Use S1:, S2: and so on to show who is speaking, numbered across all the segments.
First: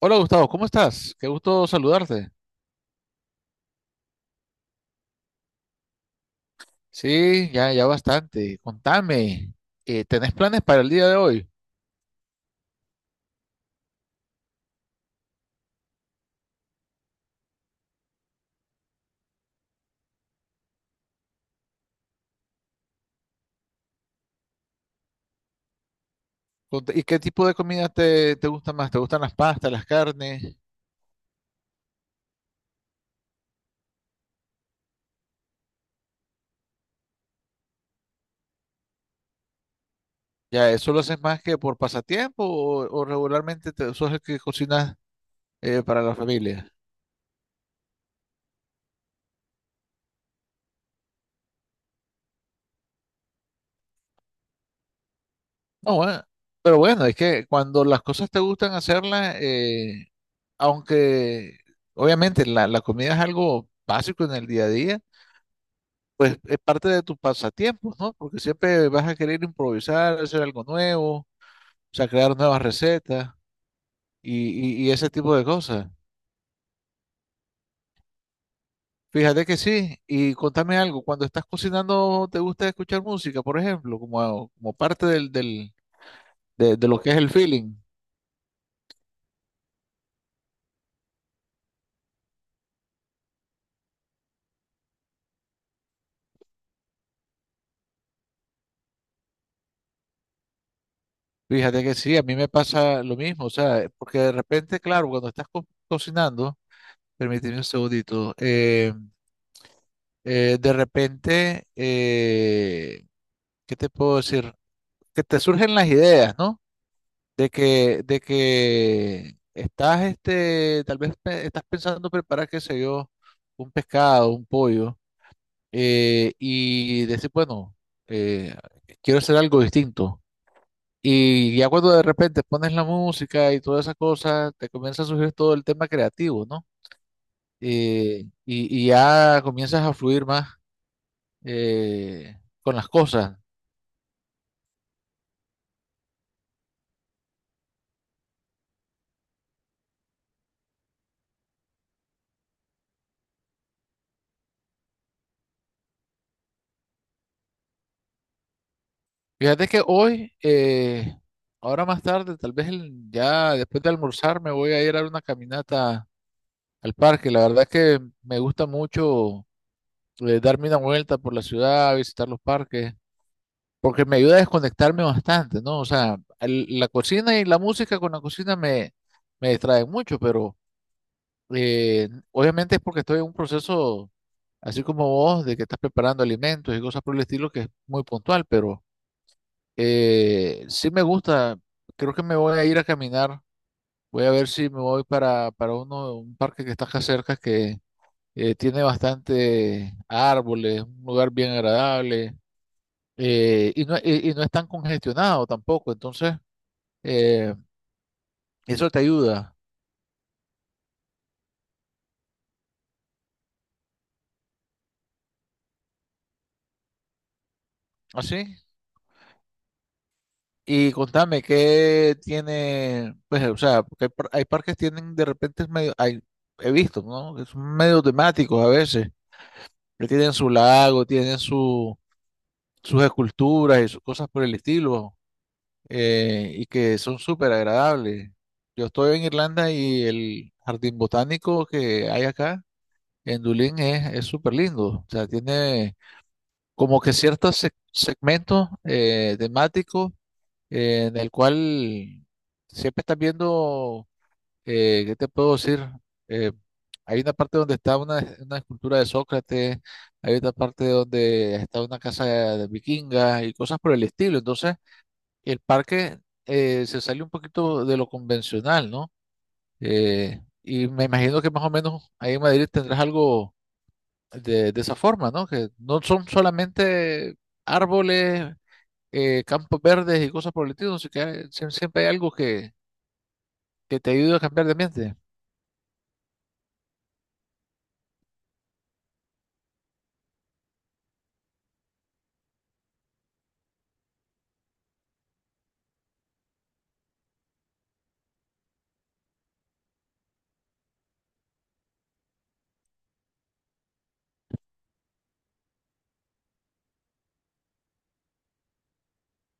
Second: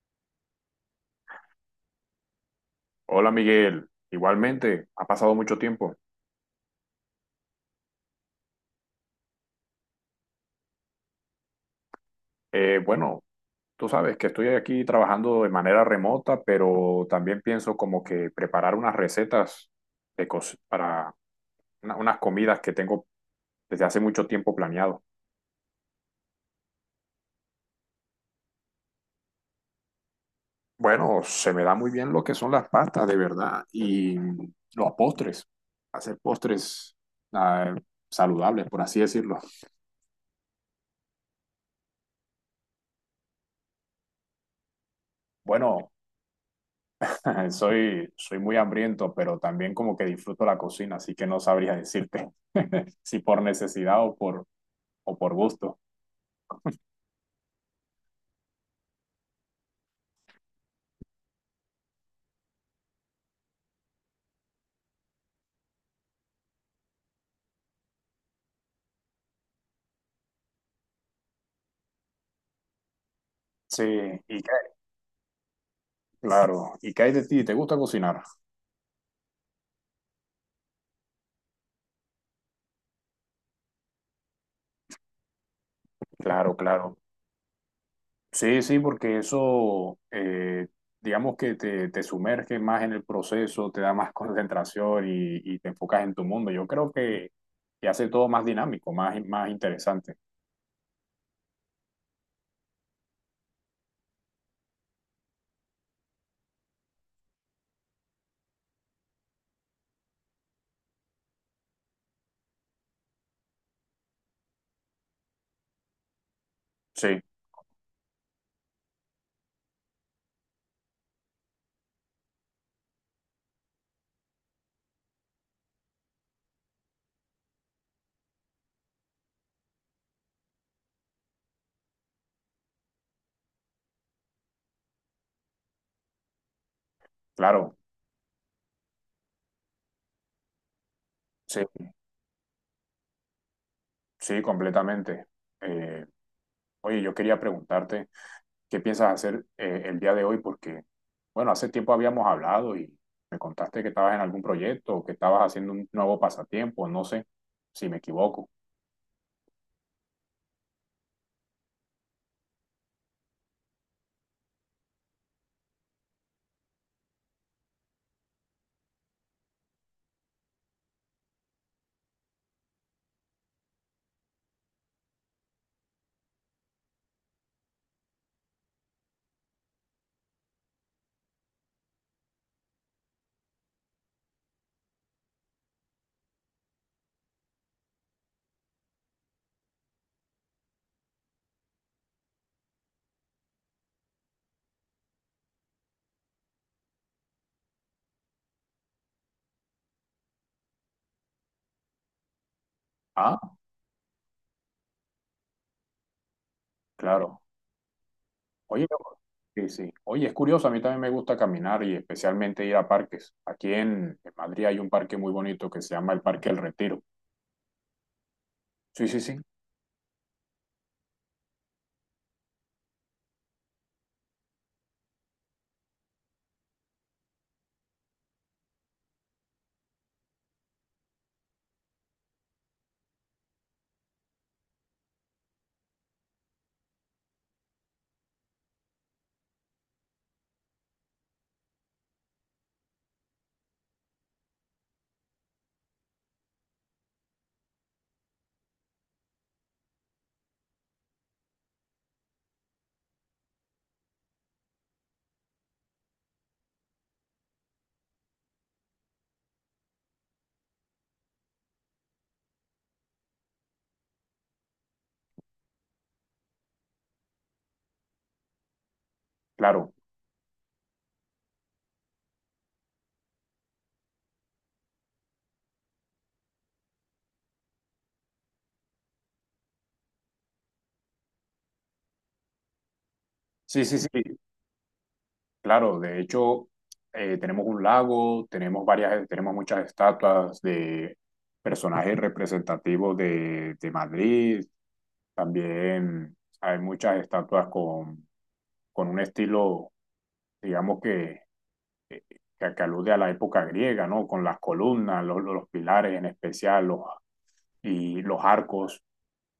S1: Hola Gustavo, ¿cómo estás? Qué gusto saludarte.
S2: Hola Miguel, igualmente, ha pasado mucho tiempo.
S1: Sí, ya, ya bastante. Contame, ¿tenés planes para el día de hoy?
S2: Bueno, tú sabes que estoy aquí trabajando de manera remota, pero también pienso como que preparar unas recetas para unas comidas que tengo desde hace mucho tiempo planeado.
S1: ¿Y qué tipo de comida te gusta más? ¿Te gustan las pastas, las carnes?
S2: Bueno, se me da muy bien lo que son las pastas, de verdad, y los postres, hacer postres ah, saludables, por así decirlo.
S1: ¿Ya eso lo haces más que por pasatiempo o regularmente te, sos el que cocinas
S2: Bueno,
S1: para la familia?
S2: soy muy hambriento, pero también como que disfruto la cocina, así que no sabría decirte si por necesidad o por gusto.
S1: No, bueno, pero bueno, es que cuando las cosas te gustan hacerlas, aunque obviamente la comida es algo básico en el día a día, pues es parte de tus pasatiempos, ¿no? Porque siempre vas a querer improvisar, hacer algo nuevo, o sea, crear nuevas recetas
S2: Sí, y qué-
S1: y ese tipo de cosas.
S2: claro, ¿y qué hay de ti? ¿Te gusta cocinar?
S1: Fíjate que sí, y contame algo, cuando estás cocinando, ¿te gusta escuchar música, por ejemplo, como, como parte
S2: Claro,
S1: de
S2: claro.
S1: lo que es el feeling?
S2: Sí, sí, porque digamos que te sumerge más en el proceso, te da más concentración y te enfocas en tu mundo. Yo creo que te hace todo más dinámico, más, más interesante.
S1: Fíjate que sí, a mí me pasa lo mismo, o sea, porque de repente, claro, cuando estás cocinando, permíteme un segundito, de repente, ¿qué te puedo decir? Que te surgen las ideas, ¿no?
S2: Sí,
S1: De que estás, este, tal vez estás pensando preparar, qué sé yo, un pescado, un pollo, y decir, bueno, eh, quiero hacer algo distinto. Y ya cuando de repente pones la música y todas esas cosas, te comienza a surgir todo el tema creativo, ¿no?
S2: claro,
S1: Y ya comienzas a fluir más
S2: sí,
S1: con las cosas.
S2: sí, completamente. Eh, Oye, yo quería preguntarte. ¿Qué piensas hacer el día de hoy? Porque, bueno, hace tiempo habíamos hablado y me contaste que estabas en algún proyecto o que estabas haciendo un nuevo pasatiempo, no sé si me equivoco.
S1: Fíjate que hoy, ahora más tarde, tal vez ya después de almorzar, me voy a ir a dar una caminata al parque. La verdad que me gusta mucho darme una vuelta por la ciudad, visitar los parques, porque me ayuda a desconectarme bastante, ¿no? O sea, la cocina y la música con la cocina me distraen mucho, pero obviamente es porque estoy en un proceso, así como vos, de que estás preparando alimentos y cosas por el estilo, que es muy puntual, pero… sí me gusta, creo que me voy a ir a caminar. Voy a ver si me voy para uno, un parque que está acá cerca que tiene bastante árboles, un lugar bien agradable,
S2: Ah,
S1: y no es tan congestionado tampoco. Entonces,
S2: claro.
S1: eh,
S2: Oye,
S1: eso te ayuda.
S2: sí, sí. Oye, es curioso, a mí también me gusta caminar y especialmente ir a parques. Aquí en Madrid hay un parque muy bonito que se llama el Parque El Retiro.
S1: ¿Así?
S2: Sí, sí, sí,
S1: Y contame, ¿qué tiene? Pues, o sea, porque hay, hay parques que tienen de repente, es medio, hay, he visto, ¿no? Que son medio temáticos a veces, que tienen su lago, tienen su sus esculturas y sus cosas por el estilo, y que son súper agradables. Yo estoy en Irlanda y el jardín botánico que hay acá en Dublín es súper lindo. O sea, tiene como que ciertos segmentos temáticos, en el cual siempre estás viendo, ¿qué te puedo decir? Eh, hay una parte donde está una escultura de Sócrates, hay otra parte donde está una casa de vikinga y cosas por el estilo. Entonces, el parque se sale un poquito de lo convencional, ¿no?
S2: claro.
S1: Y me imagino que más o menos ahí en Madrid tendrás algo de esa forma, ¿no? Que no son solamente árboles, campos verdes y cosas por el estilo, sino que siempre hay algo
S2: Sí, sí,
S1: que
S2: sí.
S1: te ayuda a cambiar de ambiente.
S2: Claro, de hecho, tenemos un lago, tenemos varias, tenemos muchas estatuas de personajes representativos de Madrid. También hay muchas estatuas con un estilo, digamos que, eh, que alude a la época griega, ¿no? Con las columnas, los pilares en especial, los, y los arcos.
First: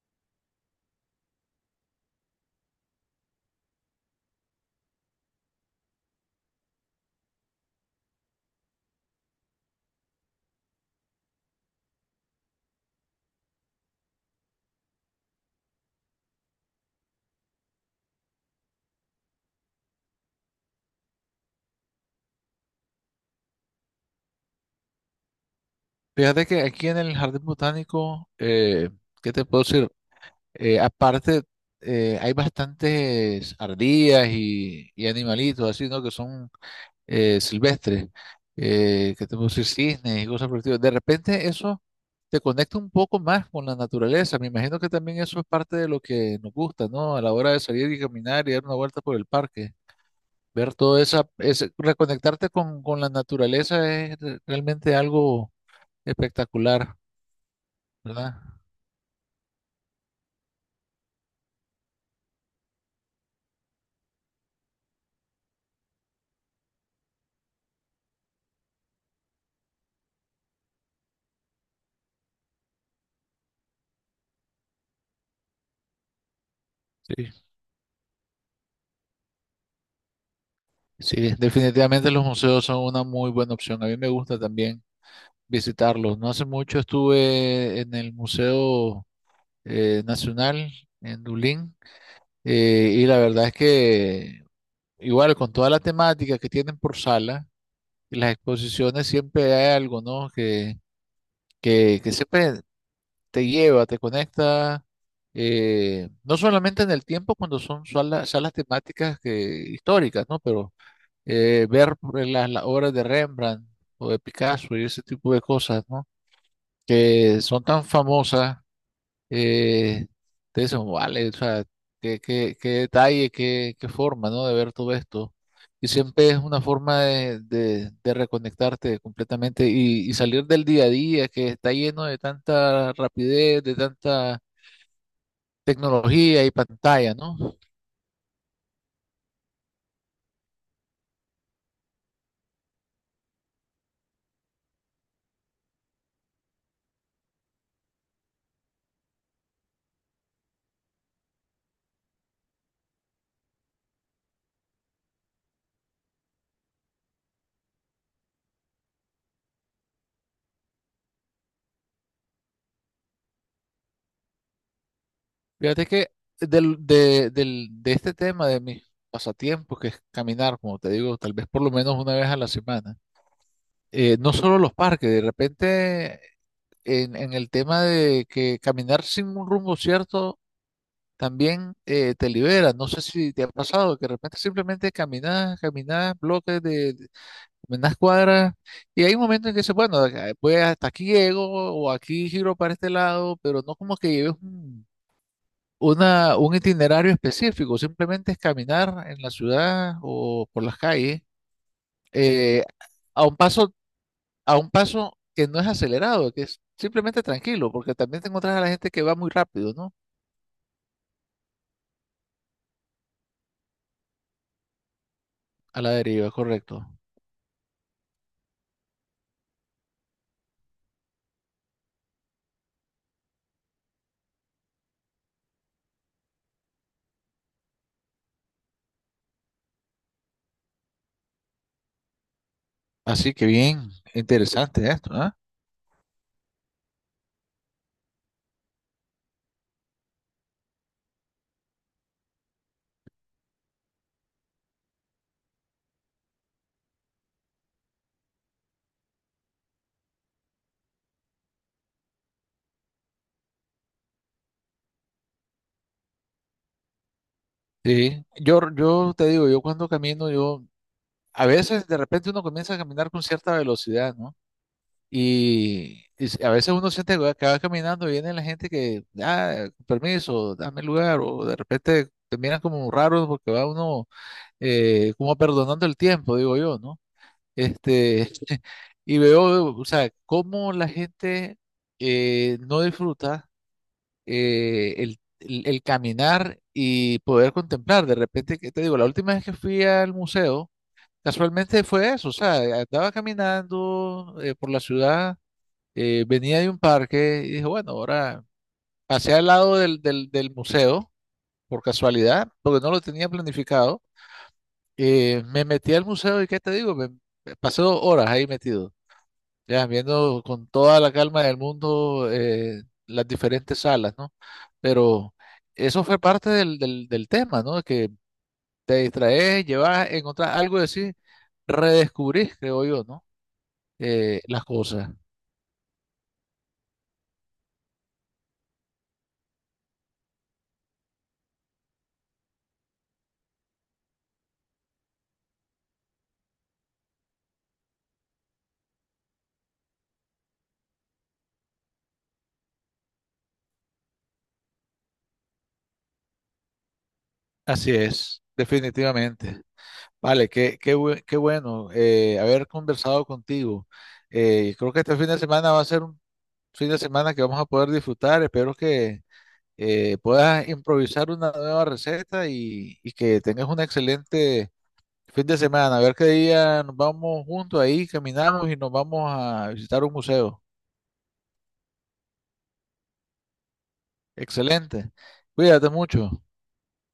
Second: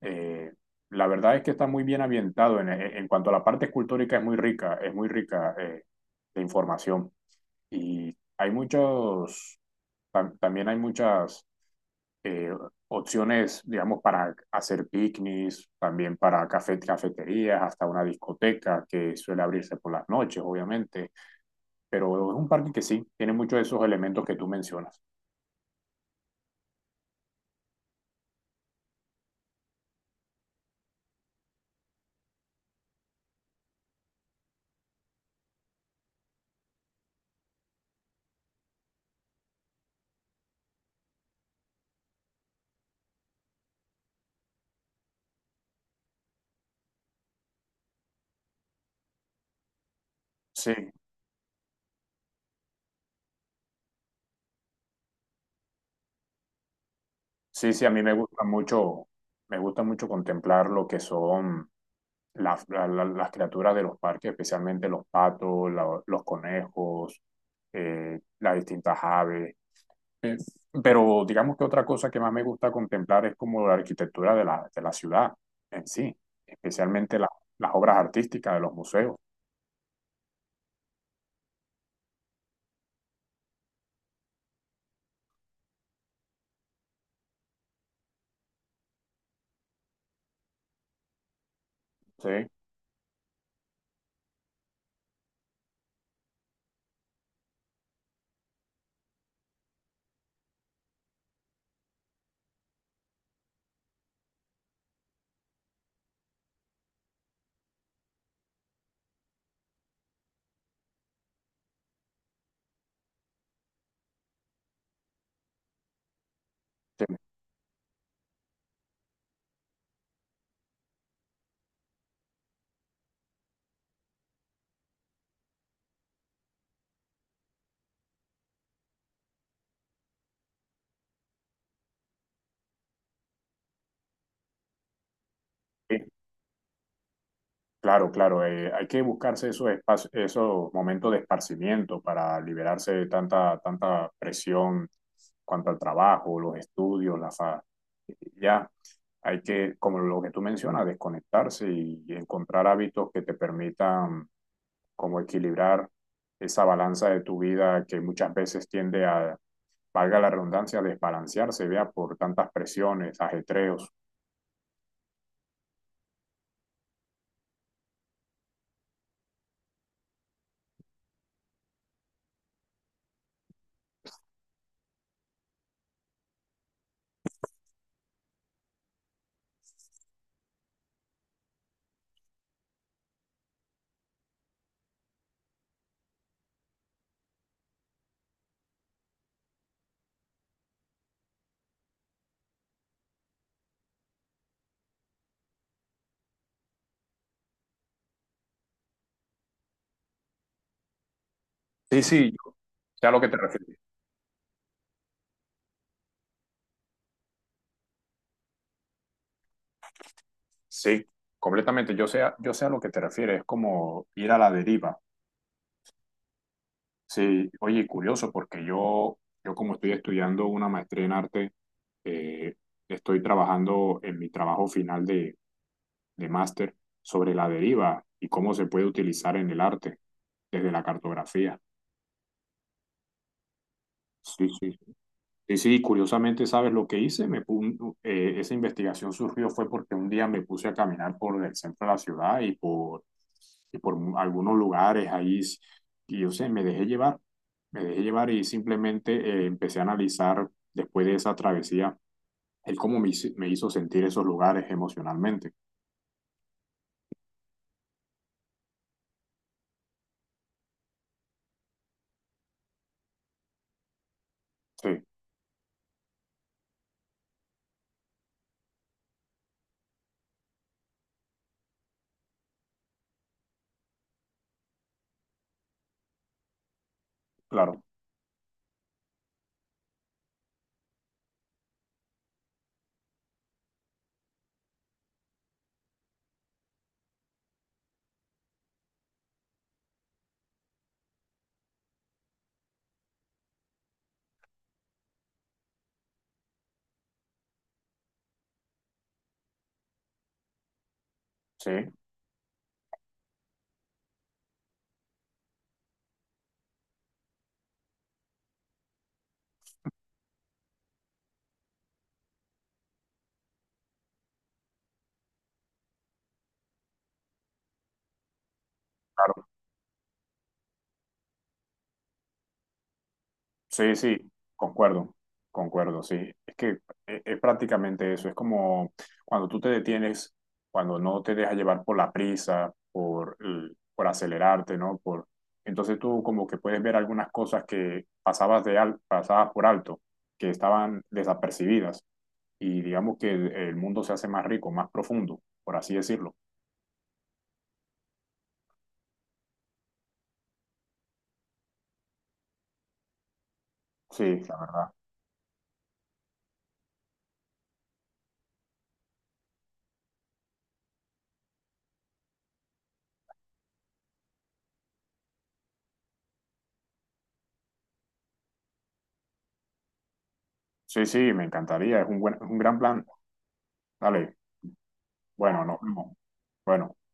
S2: Eh, la verdad es que está muy bien ambientado. En cuanto a la parte escultórica, es muy rica, de información. Y hay muchos, también hay muchas eh, opciones, digamos, para hacer picnics, también para café, cafeterías, hasta una discoteca que suele abrirse por las noches, obviamente. Pero es un parque que sí, tiene muchos de esos elementos que tú mencionas.
S1: Fíjate que aquí en el Jardín Botánico, ¿qué te puedo decir? Aparte, hay bastantes ardillas y animalitos así, ¿no? Que son silvestres. ¿Qué te puedo decir? Cisnes y cosas por el estilo. De repente eso te conecta un poco más con la naturaleza. Me imagino que también eso es parte de lo que nos gusta, ¿no? A la hora de salir y caminar y dar una vuelta por el parque.
S2: Sí,
S1: Ver todo reconectarte con la naturaleza es realmente algo espectacular.
S2: sí, sí, a mí
S1: ¿Verdad?
S2: me gusta mucho contemplar lo que son las criaturas de los parques, especialmente los patos, los conejos, las distintas aves. Eh, pero digamos que otra cosa que más me gusta contemplar es como la arquitectura de de la ciudad en sí, especialmente
S1: Sí,
S2: las obras artísticas de los museos.
S1: sí, definitivamente los museos son una muy buena opción. A mí me gusta también visitarlos. No hace mucho estuve en el Museo Nacional en Dublín,
S2: ¿Sí?
S1: y la verdad es que igual con toda la temática que tienen por sala, las exposiciones siempre hay algo, ¿no? Que siempre te lleva, te conecta. No solamente en el tiempo cuando son salas temáticas que, históricas, ¿no? Pero ver las obras de Rembrandt o de Picasso y ese tipo de cosas, ¿no?
S2: Sí,
S1: Que son tan famosas, eh, te dicen, vale, o sea, qué detalle, qué forma, ¿no? De ver todo esto. Y siempre es una forma de reconectarte completamente y salir del día a día que está lleno de tanta rapidez, de tanta
S2: sí,
S1: tecnología y pantalla, ¿no?
S2: claro, claro, hay que buscarse esos espacios, esos momentos de esparcimiento para liberarse de tanta, tanta presión cuanto al trabajo, los estudios, ya. Hay que, como lo que tú mencionas, desconectarse y encontrar hábitos que te permitan como equilibrar esa balanza de tu vida que muchas veces tiende a, valga la redundancia, desbalancearse, vea, por tantas presiones, ajetreos.
S1: Fíjate que de este tema de mis pasatiempos, que es caminar, como te digo, tal vez por lo menos una vez a la semana, no solo los parques, de repente en el tema de que caminar sin un rumbo cierto también te libera. No sé si te ha pasado que de repente simplemente caminas, caminas bloques caminas cuadras y hay un momento en que dices, bueno, voy hasta aquí llego o aquí giro para este lado, pero no como que lleves un itinerario específico, simplemente es caminar en la ciudad o por las calles,
S2: Sí, sí, yo
S1: eh,
S2: sé a lo
S1: a
S2: que
S1: un
S2: te
S1: paso,
S2: refieres.
S1: a un paso que no es acelerado, que es simplemente tranquilo, porque también te encuentras a la gente que va muy rápido, ¿no?
S2: Sí, completamente, yo sé, yo sé a lo que te refieres, es como ir a la deriva.
S1: A la deriva, correcto.
S2: Sí, oye, curioso, porque yo como estoy estudiando una maestría en arte, eh, estoy trabajando en mi trabajo final de máster sobre la deriva y cómo se puede utilizar en el arte desde la cartografía.
S1: Así que bien,
S2: Sí, sí,
S1: interesante esto, ¿ah?
S2: sí, sí, curiosamente, ¿sabes lo que hice? Esa investigación surgió fue porque un día me puse a caminar por el centro de la ciudad y por algunos lugares ahí, y yo sé, me dejé llevar y simplemente empecé a analizar después de esa travesía el cómo me hizo sentir esos lugares emocionalmente.
S1: Sí, yo te digo, yo cuando camino, yo, a veces de repente uno comienza a caminar con cierta velocidad, ¿no?
S2: Sí,
S1: Y a veces uno siente que va caminando y viene la gente que, ah, permiso, dame lugar, o de repente te miran como raro porque va uno como perdonando el tiempo, digo yo, ¿no?
S2: claro,
S1: Este, y veo, o sea, cómo la gente no disfruta el caminar y poder contemplar. De repente, que te digo, la última vez que fui al museo, casualmente fue eso, o sea, andaba caminando por la ciudad, venía de un parque y dije, bueno, ahora pasé al lado del museo,
S2: sí,
S1: por casualidad, porque no lo tenía planificado. Me metí al museo y ¿qué te digo? Me pasé 2 horas ahí metido, ya viendo con toda la calma del mundo, las diferentes salas, ¿no? Pero eso fue parte del tema, ¿no? Que te
S2: claro.
S1: distraes, llevas, encontrás algo y decís, redescubrís, creo yo, ¿no?
S2: Sí, sí,
S1: Las cosas.
S2: concuerdo, concuerdo, sí. Es que es prácticamente eso, es como cuando tú te detienes, cuando no te dejas llevar por la prisa, por acelerarte, ¿no? Por, entonces tú como que puedes ver algunas cosas que pasabas, pasabas por alto, que estaban desapercibidas y digamos que el mundo se hace más rico, más profundo, por así decirlo.
S1: Así es, definitivamente. Vale, qué bueno haber conversado contigo.
S2: Sí, la
S1: Creo
S2: verdad.
S1: que este fin de semana va a ser un fin de semana que vamos a poder disfrutar. Espero que puedas improvisar una nueva receta y que tengas un excelente fin de semana. A ver qué día nos vamos juntos ahí, caminamos y nos vamos a visitar un museo.
S2: Sí, sí, me encantaría, es un buen, es un gran plan. Dale,
S1: Excelente.
S2: bueno, nos
S1: Cuídate
S2: vemos.
S1: mucho.
S2: Bueno.